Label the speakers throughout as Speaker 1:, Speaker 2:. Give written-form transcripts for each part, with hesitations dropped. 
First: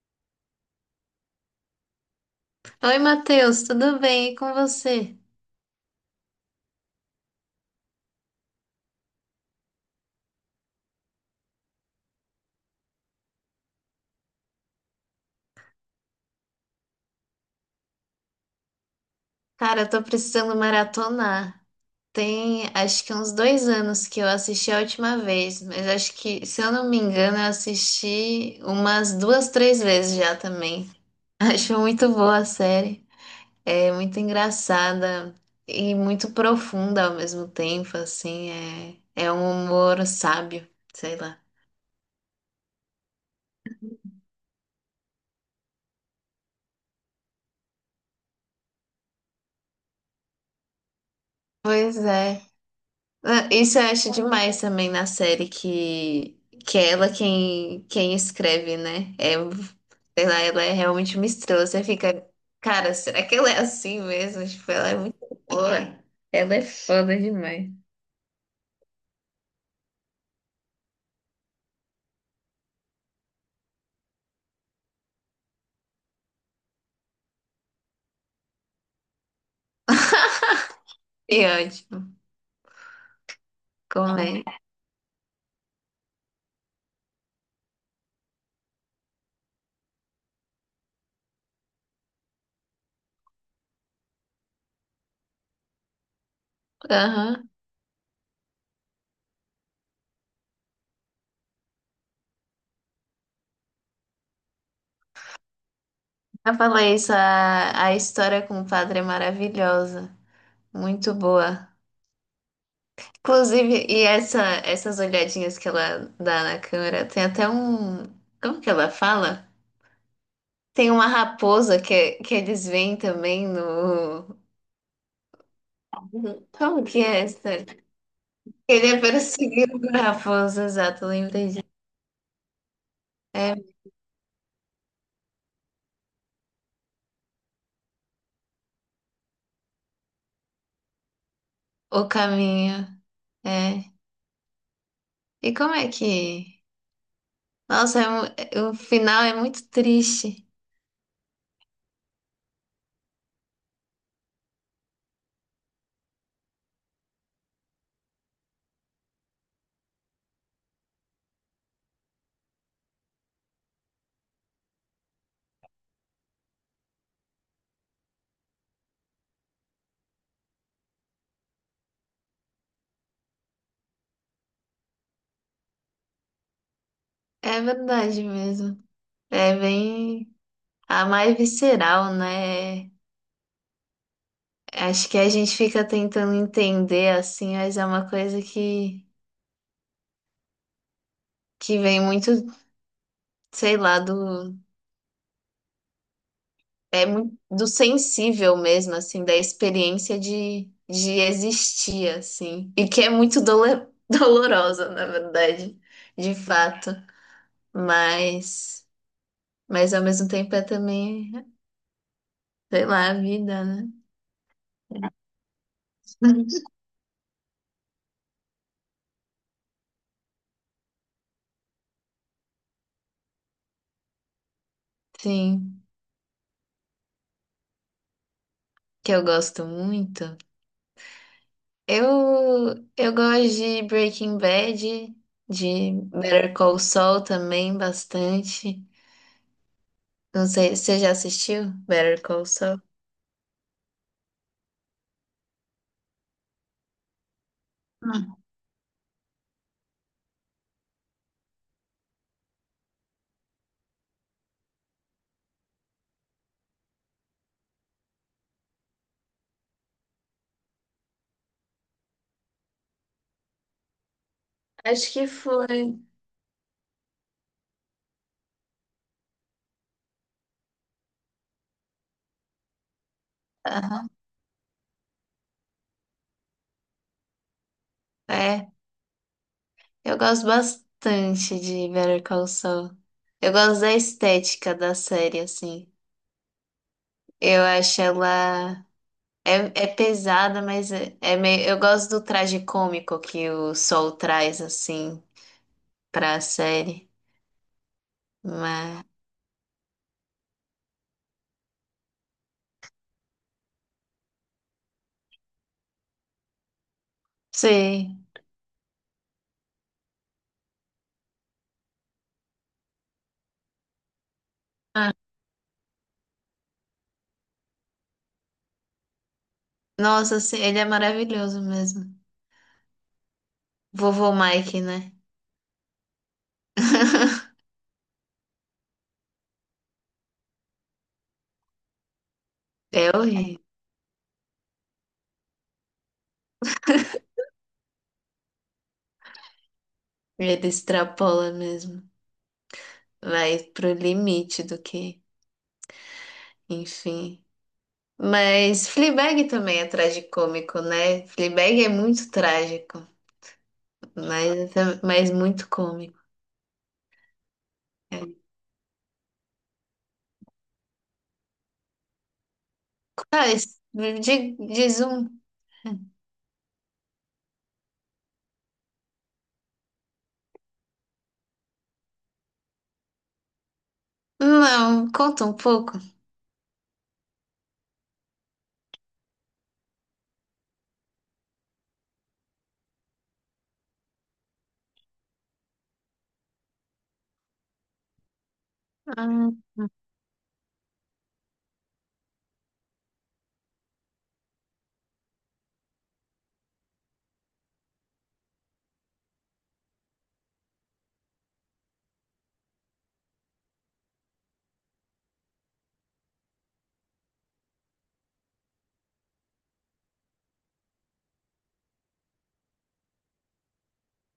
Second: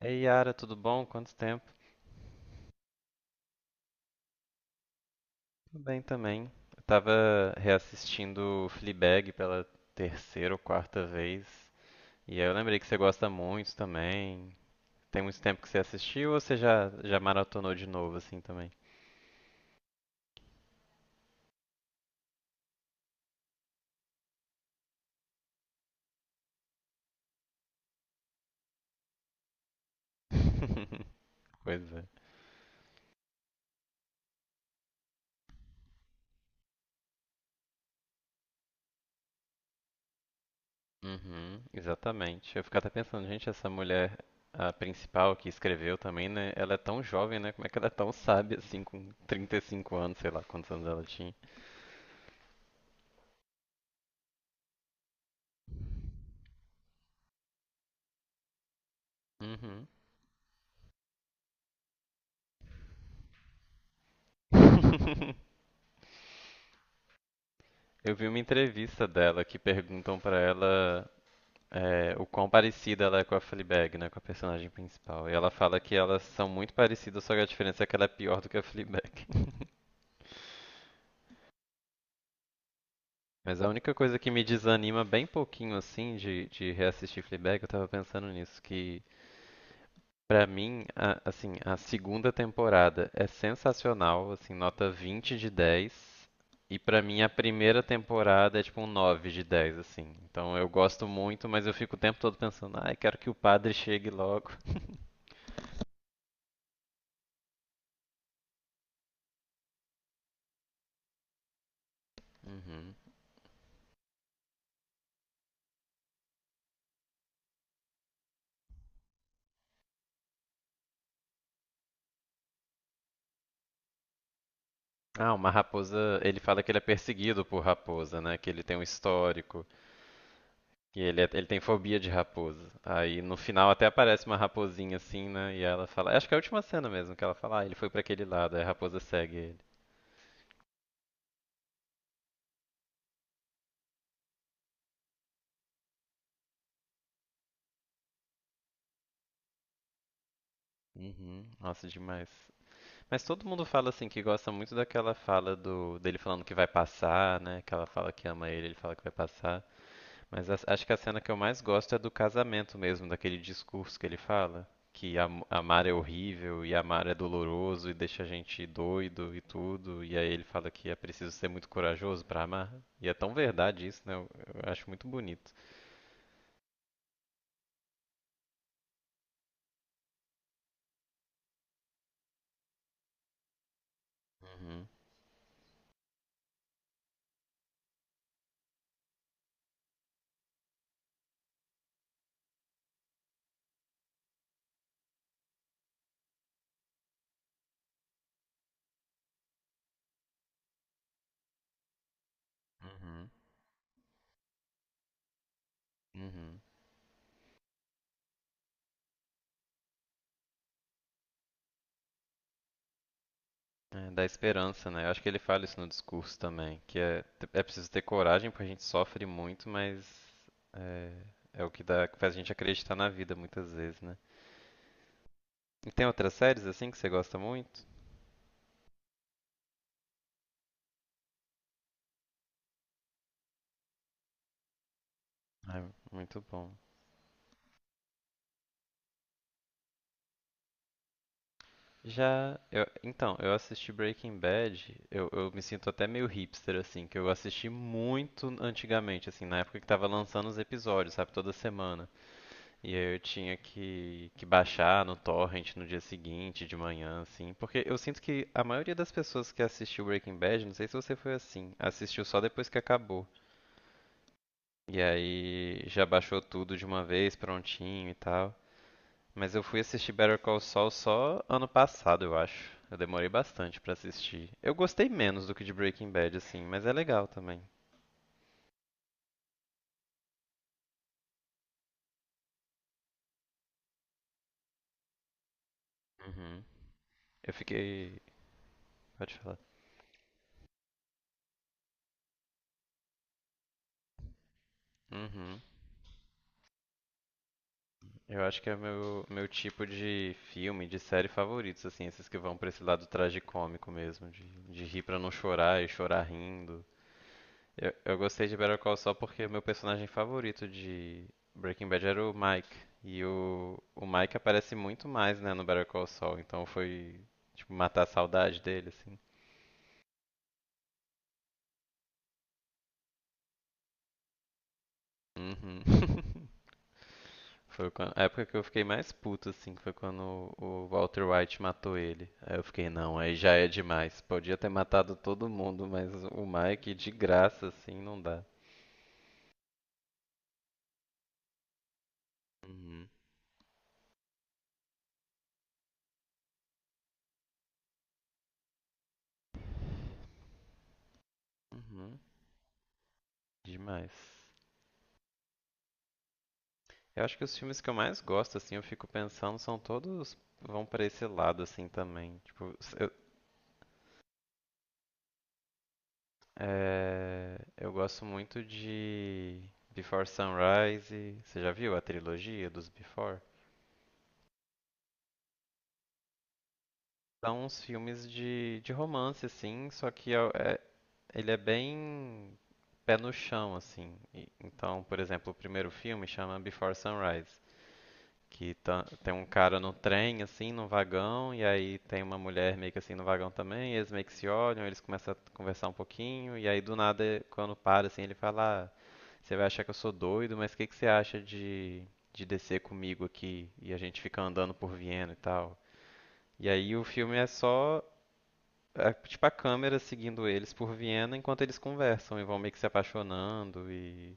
Speaker 1: Ei, Yara, tudo bom? Quanto tempo?
Speaker 2: Oi, Matheus, tudo bem? E com você?
Speaker 1: Tudo bem também. Eu tava reassistindo Fleabag pela terceira ou quarta vez, e aí eu lembrei que você gosta muito também. Tem muito tempo que você assistiu ou você já maratonou de novo assim também?
Speaker 2: Cara, eu tô precisando maratonar. Tem acho que uns dois anos que eu assisti a última vez, mas acho que, se eu não me engano, eu assisti umas duas, três vezes já também. Acho
Speaker 1: Pois é.
Speaker 2: muito boa a série. É muito engraçada e muito profunda ao mesmo tempo, assim. É, é um humor sábio, sei lá.
Speaker 1: Uhum, exatamente. Eu fico até pensando, gente, essa mulher, a principal que escreveu também, né? Ela é tão jovem, né? Como é que ela é tão sábia assim, com 35 anos, sei lá quantos anos ela tinha.
Speaker 2: Pois é. Ah, isso eu acho demais também na série que é ela quem escreve, né? É,
Speaker 1: Uhum.
Speaker 2: sei lá, ela é realmente uma estrela. Você fica, cara, será que ela é assim mesmo? Tipo, ela é muito boa. Ela é foda demais.
Speaker 1: Eu vi uma entrevista dela que perguntam pra ela o quão parecida ela é com a Fleabag, né, com a personagem principal. E ela fala que elas são muito parecidas, só que a diferença é que ela é pior do que a Fleabag.
Speaker 2: E ótimo,
Speaker 1: Mas a única coisa
Speaker 2: como
Speaker 1: que me
Speaker 2: é?
Speaker 1: desanima bem pouquinho assim de reassistir Fleabag, eu tava pensando nisso, que pra mim, assim, a segunda temporada é sensacional, assim, nota 20 de 10. E pra mim a
Speaker 2: Aham.
Speaker 1: primeira temporada é tipo um 9 de 10 assim. Então eu gosto muito, mas eu fico o tempo todo pensando, ai, quero que o padre chegue logo.
Speaker 2: Eu falei isso, a história com o padre é maravilhosa. Muito boa.
Speaker 1: Uhum.
Speaker 2: Inclusive, e essa, essas olhadinhas que ela dá na câmera, tem até um. Como que ela fala? Tem uma raposa que eles veem também no.
Speaker 1: Ah, uma raposa. Ele fala que ele é
Speaker 2: Como que é
Speaker 1: perseguido
Speaker 2: essa?
Speaker 1: por raposa, né? Que ele tem um
Speaker 2: Ele é
Speaker 1: histórico.
Speaker 2: perseguido por raposa,
Speaker 1: Que
Speaker 2: exato,
Speaker 1: ele, ele
Speaker 2: lembrei
Speaker 1: tem
Speaker 2: disso.
Speaker 1: fobia de raposa. Aí no
Speaker 2: É
Speaker 1: final até aparece uma raposinha assim, né? E ela fala. Acho que é a última cena mesmo, que ela fala, ah, ele foi pra aquele lado, aí a raposa segue ele.
Speaker 2: o caminho. É. E como é que. Nossa, o final é muito triste.
Speaker 1: Uhum. Nossa, demais. Mas todo mundo fala assim que gosta muito daquela fala do dele falando que vai passar, né? Aquela fala que ama ele, ele fala que vai passar. Mas acho que a cena que eu mais gosto é do casamento mesmo, daquele discurso que ele fala, que amar é horrível e amar é doloroso e deixa a gente doido e tudo. E aí ele fala que é preciso ser muito corajoso pra amar. E é tão verdade isso, né? Eu acho muito bonito.
Speaker 2: É verdade mesmo. É bem. A mais visceral, né?
Speaker 1: Uhum,
Speaker 2: Acho que a gente fica tentando entender assim, mas é uma coisa que vem muito, sei lá, do. É muito do sensível mesmo, assim, da experiência de existir, assim, e que é
Speaker 1: uhum,
Speaker 2: muito dolorosa, na verdade, de
Speaker 1: uhum.
Speaker 2: fato, mas, mas ao mesmo tempo é também, sei lá, a vida, né?
Speaker 1: É, dá esperança, né? Eu acho que ele fala isso no discurso também, que é preciso ter coragem, porque a gente sofre muito, mas é, é o que dá, que faz a gente acreditar na vida muitas vezes, né?
Speaker 2: Sim,
Speaker 1: E tem outras séries assim que você gosta muito?
Speaker 2: que eu gosto muito. Eu, eu gosto de Breaking Bad,
Speaker 1: Ai,
Speaker 2: de
Speaker 1: muito
Speaker 2: Better
Speaker 1: bom.
Speaker 2: Call Saul também bastante. Não sei, você já assistiu Better Call
Speaker 1: Já,
Speaker 2: Saul?
Speaker 1: então, eu assisti Breaking Bad, eu me sinto até meio hipster, assim, que eu assisti
Speaker 2: Hum.
Speaker 1: muito antigamente, assim, na época que tava lançando os episódios, sabe, toda semana. E aí eu tinha que baixar no torrent no dia seguinte, de manhã, assim. Porque eu sinto que a maioria das pessoas que assistiu Breaking Bad, não sei se você foi assim, assistiu só depois que acabou. E
Speaker 2: Acho que
Speaker 1: aí
Speaker 2: foi.
Speaker 1: já baixou tudo de uma vez, prontinho e tal. Mas eu fui assistir Better Call Saul só ano passado, eu acho. Eu demorei bastante pra assistir. Eu gostei menos do que de Breaking Bad, assim, mas é legal também.
Speaker 2: É, eu gosto bastante de Better Call Saul. Eu gosto da estética da série, assim.
Speaker 1: Uhum. Eu
Speaker 2: Eu acho
Speaker 1: fiquei.
Speaker 2: ela.
Speaker 1: Pode falar.
Speaker 2: É, é pesada, mas é, é meio, eu gosto do traje cômico que o Saul traz, assim,
Speaker 1: Uhum.
Speaker 2: pra série.
Speaker 1: Eu acho que é o
Speaker 2: Mas.
Speaker 1: meu tipo de filme, de série favoritos, assim, esses que vão pra esse lado tragicômico mesmo, de rir pra não chorar e chorar rindo. Eu
Speaker 2: Sim.
Speaker 1: gostei de Better Call Saul porque meu personagem favorito de Breaking Bad era o Mike. E o Mike aparece muito
Speaker 2: Ah,
Speaker 1: mais, né, no Better Call Saul, então foi, tipo, matar a saudade dele, assim.
Speaker 2: nossa, sim, ele é maravilhoso mesmo. Vovô Mike, né?
Speaker 1: Uhum. Foi a época que eu fiquei mais puto, assim, que foi quando o Walter White matou ele. Aí eu fiquei,
Speaker 2: É
Speaker 1: não, aí já
Speaker 2: horrível.
Speaker 1: é demais. Podia ter matado todo mundo, mas o Mike, de graça, assim, não dá.
Speaker 2: Ele extrapola mesmo.
Speaker 1: Uhum.
Speaker 2: Vai pro limite do que. Enfim. Mas Fleabag também é tragicômico, né? Fleabag é
Speaker 1: Uhum.
Speaker 2: muito trágico,
Speaker 1: Demais.
Speaker 2: mas, mas muito cômico.
Speaker 1: Eu acho que os filmes que eu mais
Speaker 2: É.
Speaker 1: gosto, assim, eu fico pensando, são todos vão pra esse lado, assim, também.
Speaker 2: Tá, diz um.
Speaker 1: Eu gosto muito de Before Sunrise. Você já viu a trilogia dos Before?
Speaker 2: Não, conta um pouco.
Speaker 1: Dá uns filmes de romance, assim, só que ele é bem pé no chão, assim. Então, por exemplo, o primeiro filme chama Before Sunrise, que tem um
Speaker 2: Ah,
Speaker 1: cara no trem, assim, num vagão, e aí tem uma mulher meio que assim no vagão também, e eles meio que se olham, eles começam a conversar um pouquinho, e aí do nada, quando para, assim, ele fala, ah, você vai achar que eu sou doido, mas o que que você acha de descer comigo aqui e a gente fica andando por Viena e tal? E aí o filme é só tipo a câmera seguindo eles por Viena enquanto eles conversam e vão meio que se apaixonando e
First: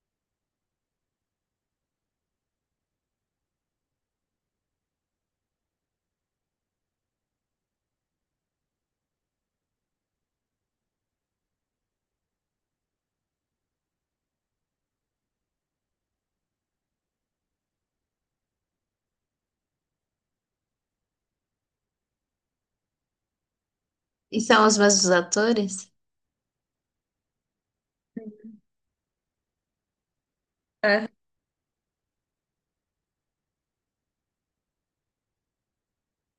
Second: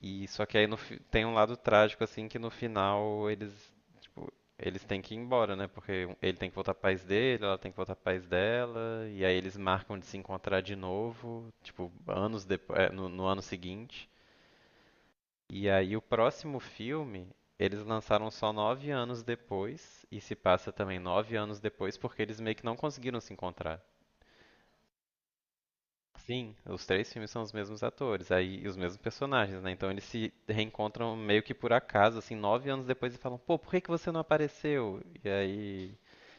Speaker 1: só que aí no fi- tem um lado trágico assim que no final eles tipo, eles têm que ir embora, né? Porque ele tem que voltar pro país dele, ela tem que voltar pro país dela e aí eles marcam de se encontrar de novo, tipo anos depois, no ano seguinte. E aí o próximo filme eles lançaram só 9 anos depois e se passa também 9 anos depois porque eles meio que não conseguiram se encontrar.
Speaker 2: e são os mesmos atores?
Speaker 1: Sim, os três filmes são os mesmos atores, aí e os mesmos personagens, né? Então eles se
Speaker 2: É.
Speaker 1: reencontram meio que por acaso, assim, 9 anos depois e falam, pô, por que que você não apareceu? E aí,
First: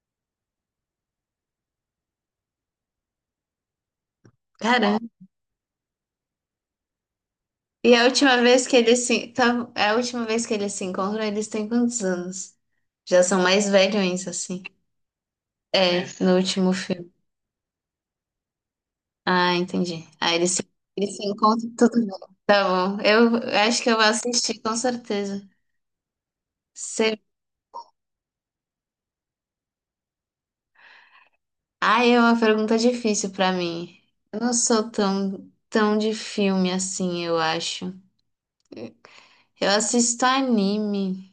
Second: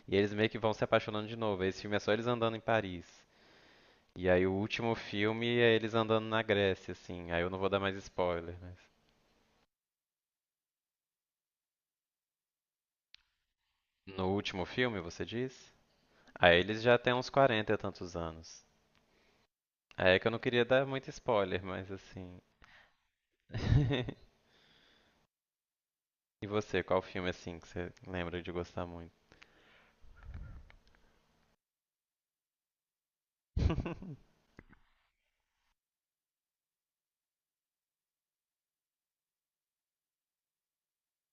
Speaker 1: e eles meio que vão se apaixonando de novo. Esse filme é só eles andando em Paris. E aí o último
Speaker 2: Caramba.
Speaker 1: filme é eles andando na Grécia, assim. Aí eu não vou dar mais
Speaker 2: E a última
Speaker 1: spoiler,
Speaker 2: vez
Speaker 1: mas
Speaker 2: que eles se, tá, a última vez que eles se encontram, eles têm quantos anos? Já são mais velhos,
Speaker 1: no
Speaker 2: assim.
Speaker 1: último filme, você diz?
Speaker 2: É, no
Speaker 1: Aí
Speaker 2: último
Speaker 1: eles já
Speaker 2: filme.
Speaker 1: têm uns 40 e tantos anos.
Speaker 2: Ah, entendi.
Speaker 1: Aí é que eu
Speaker 2: Ah,
Speaker 1: não queria dar muito
Speaker 2: eles se
Speaker 1: spoiler,
Speaker 2: encontram
Speaker 1: mas
Speaker 2: tudo bem.
Speaker 1: assim.
Speaker 2: Tá bom. Eu acho que eu vou assistir, com certeza.
Speaker 1: E você, qual
Speaker 2: Você.
Speaker 1: filme assim que você lembra de gostar muito?
Speaker 2: Ah, é uma pergunta difícil pra mim. Eu não sou tão de filme assim, eu acho. Eu assisto anime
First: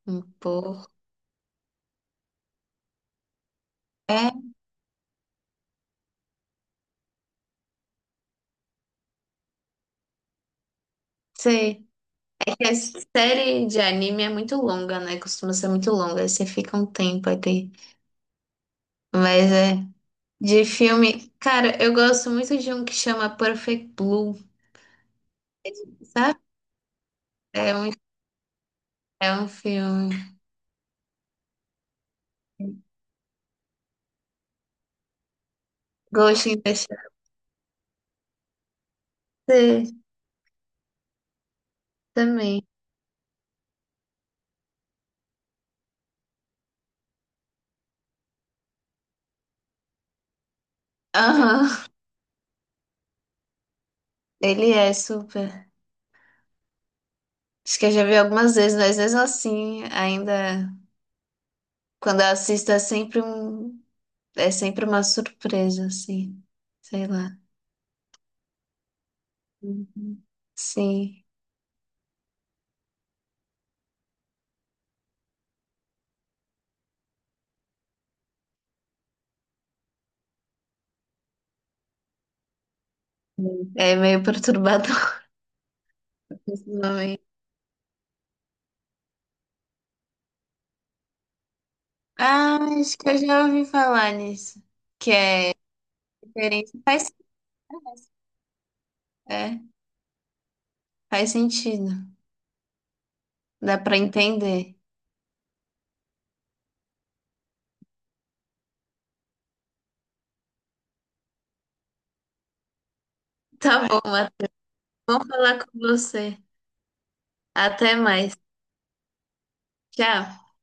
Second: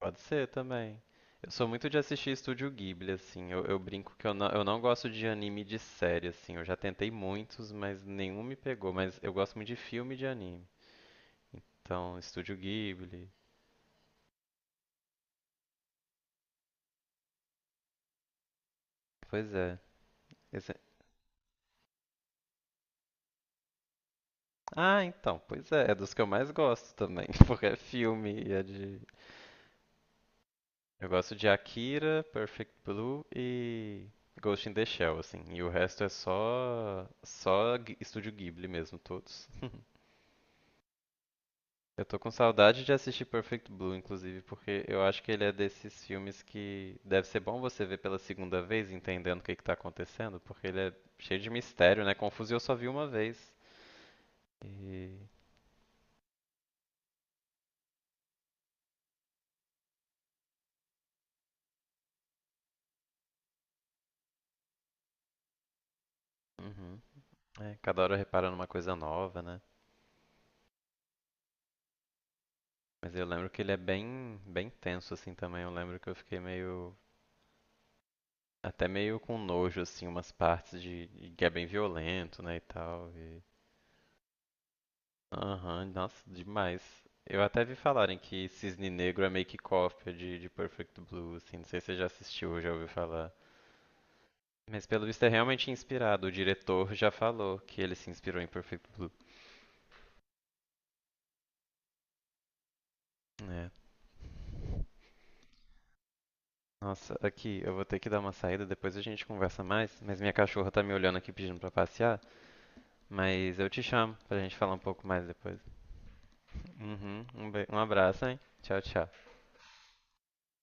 Speaker 1: Pode
Speaker 2: um
Speaker 1: ser
Speaker 2: pouco.
Speaker 1: também. Eu sou muito de assistir Estúdio Ghibli, assim. Eu brinco que
Speaker 2: É,
Speaker 1: eu não gosto de anime de série, assim. Eu já tentei muitos, mas nenhum me pegou. Mas eu gosto muito de filme e de anime.
Speaker 2: sei.
Speaker 1: Então, Estúdio
Speaker 2: É que a
Speaker 1: Ghibli.
Speaker 2: série de anime é muito longa, né? Costuma ser muito longa. Aí você fica um tempo até. Mas
Speaker 1: Pois
Speaker 2: é.
Speaker 1: é.
Speaker 2: De
Speaker 1: Esse- é-
Speaker 2: filme, cara, eu gosto muito de um que chama Perfect Blue,
Speaker 1: Ah, então, pois é. É dos que eu
Speaker 2: sabe?
Speaker 1: mais gosto também. Porque
Speaker 2: É
Speaker 1: é
Speaker 2: um
Speaker 1: filme e é de.
Speaker 2: É um filme.
Speaker 1: Eu gosto de Akira, Perfect Blue e Ghost in the Shell, assim. E o resto é
Speaker 2: Ghost in the Shell.
Speaker 1: só. Estúdio Ghibli mesmo, todos.
Speaker 2: Sim,
Speaker 1: Eu tô com
Speaker 2: também.
Speaker 1: saudade de assistir Perfect Blue, inclusive, porque eu acho que ele é desses filmes que deve ser bom você ver pela segunda vez, entendendo o que que tá acontecendo, porque ele é cheio de
Speaker 2: Aham,
Speaker 1: mistério, né? Confuso e eu só vi uma vez.
Speaker 2: ele é
Speaker 1: E.
Speaker 2: super. Acho que eu já vi algumas vezes, mas mesmo assim, ainda quando eu assisto é sempre é sempre uma surpresa, assim.
Speaker 1: Uhum.
Speaker 2: Sei lá.
Speaker 1: É, cada hora reparando uma coisa nova, né?
Speaker 2: Uhum. Sim,
Speaker 1: Mas eu lembro que ele é bem tenso, assim, também. Eu lembro que eu fiquei meio. Até meio com nojo, assim, umas partes de, que é bem violento, né, e tal.
Speaker 2: é meio perturbador
Speaker 1: Aham, nossa,
Speaker 2: esse
Speaker 1: demais.
Speaker 2: nome.
Speaker 1: Eu até vi falarem que Cisne Negro é meio que cópia de Perfect Blue, assim, não sei se você já assistiu
Speaker 2: Ah,
Speaker 1: ou já ouviu
Speaker 2: acho que eu
Speaker 1: falar.
Speaker 2: já ouvi falar nisso.
Speaker 1: Mas pelo
Speaker 2: Que
Speaker 1: visto é
Speaker 2: é
Speaker 1: realmente inspirado, o
Speaker 2: diferente.
Speaker 1: diretor já
Speaker 2: Faz,
Speaker 1: falou que ele se inspirou em Perfect Blue.
Speaker 2: é, faz sentido.
Speaker 1: É.
Speaker 2: Dá pra entender.
Speaker 1: Nossa, aqui, eu vou ter que dar uma saída, depois a gente conversa mais, mas minha cachorra tá me olhando aqui pedindo pra passear, mas eu te
Speaker 2: Tá bom,
Speaker 1: chamo pra
Speaker 2: até
Speaker 1: gente falar um pouco mais depois.
Speaker 2: falar com você.
Speaker 1: Uhum, um
Speaker 2: Até
Speaker 1: abraço,
Speaker 2: mais.
Speaker 1: hein? Tchau, tchau.
Speaker 2: Tchau.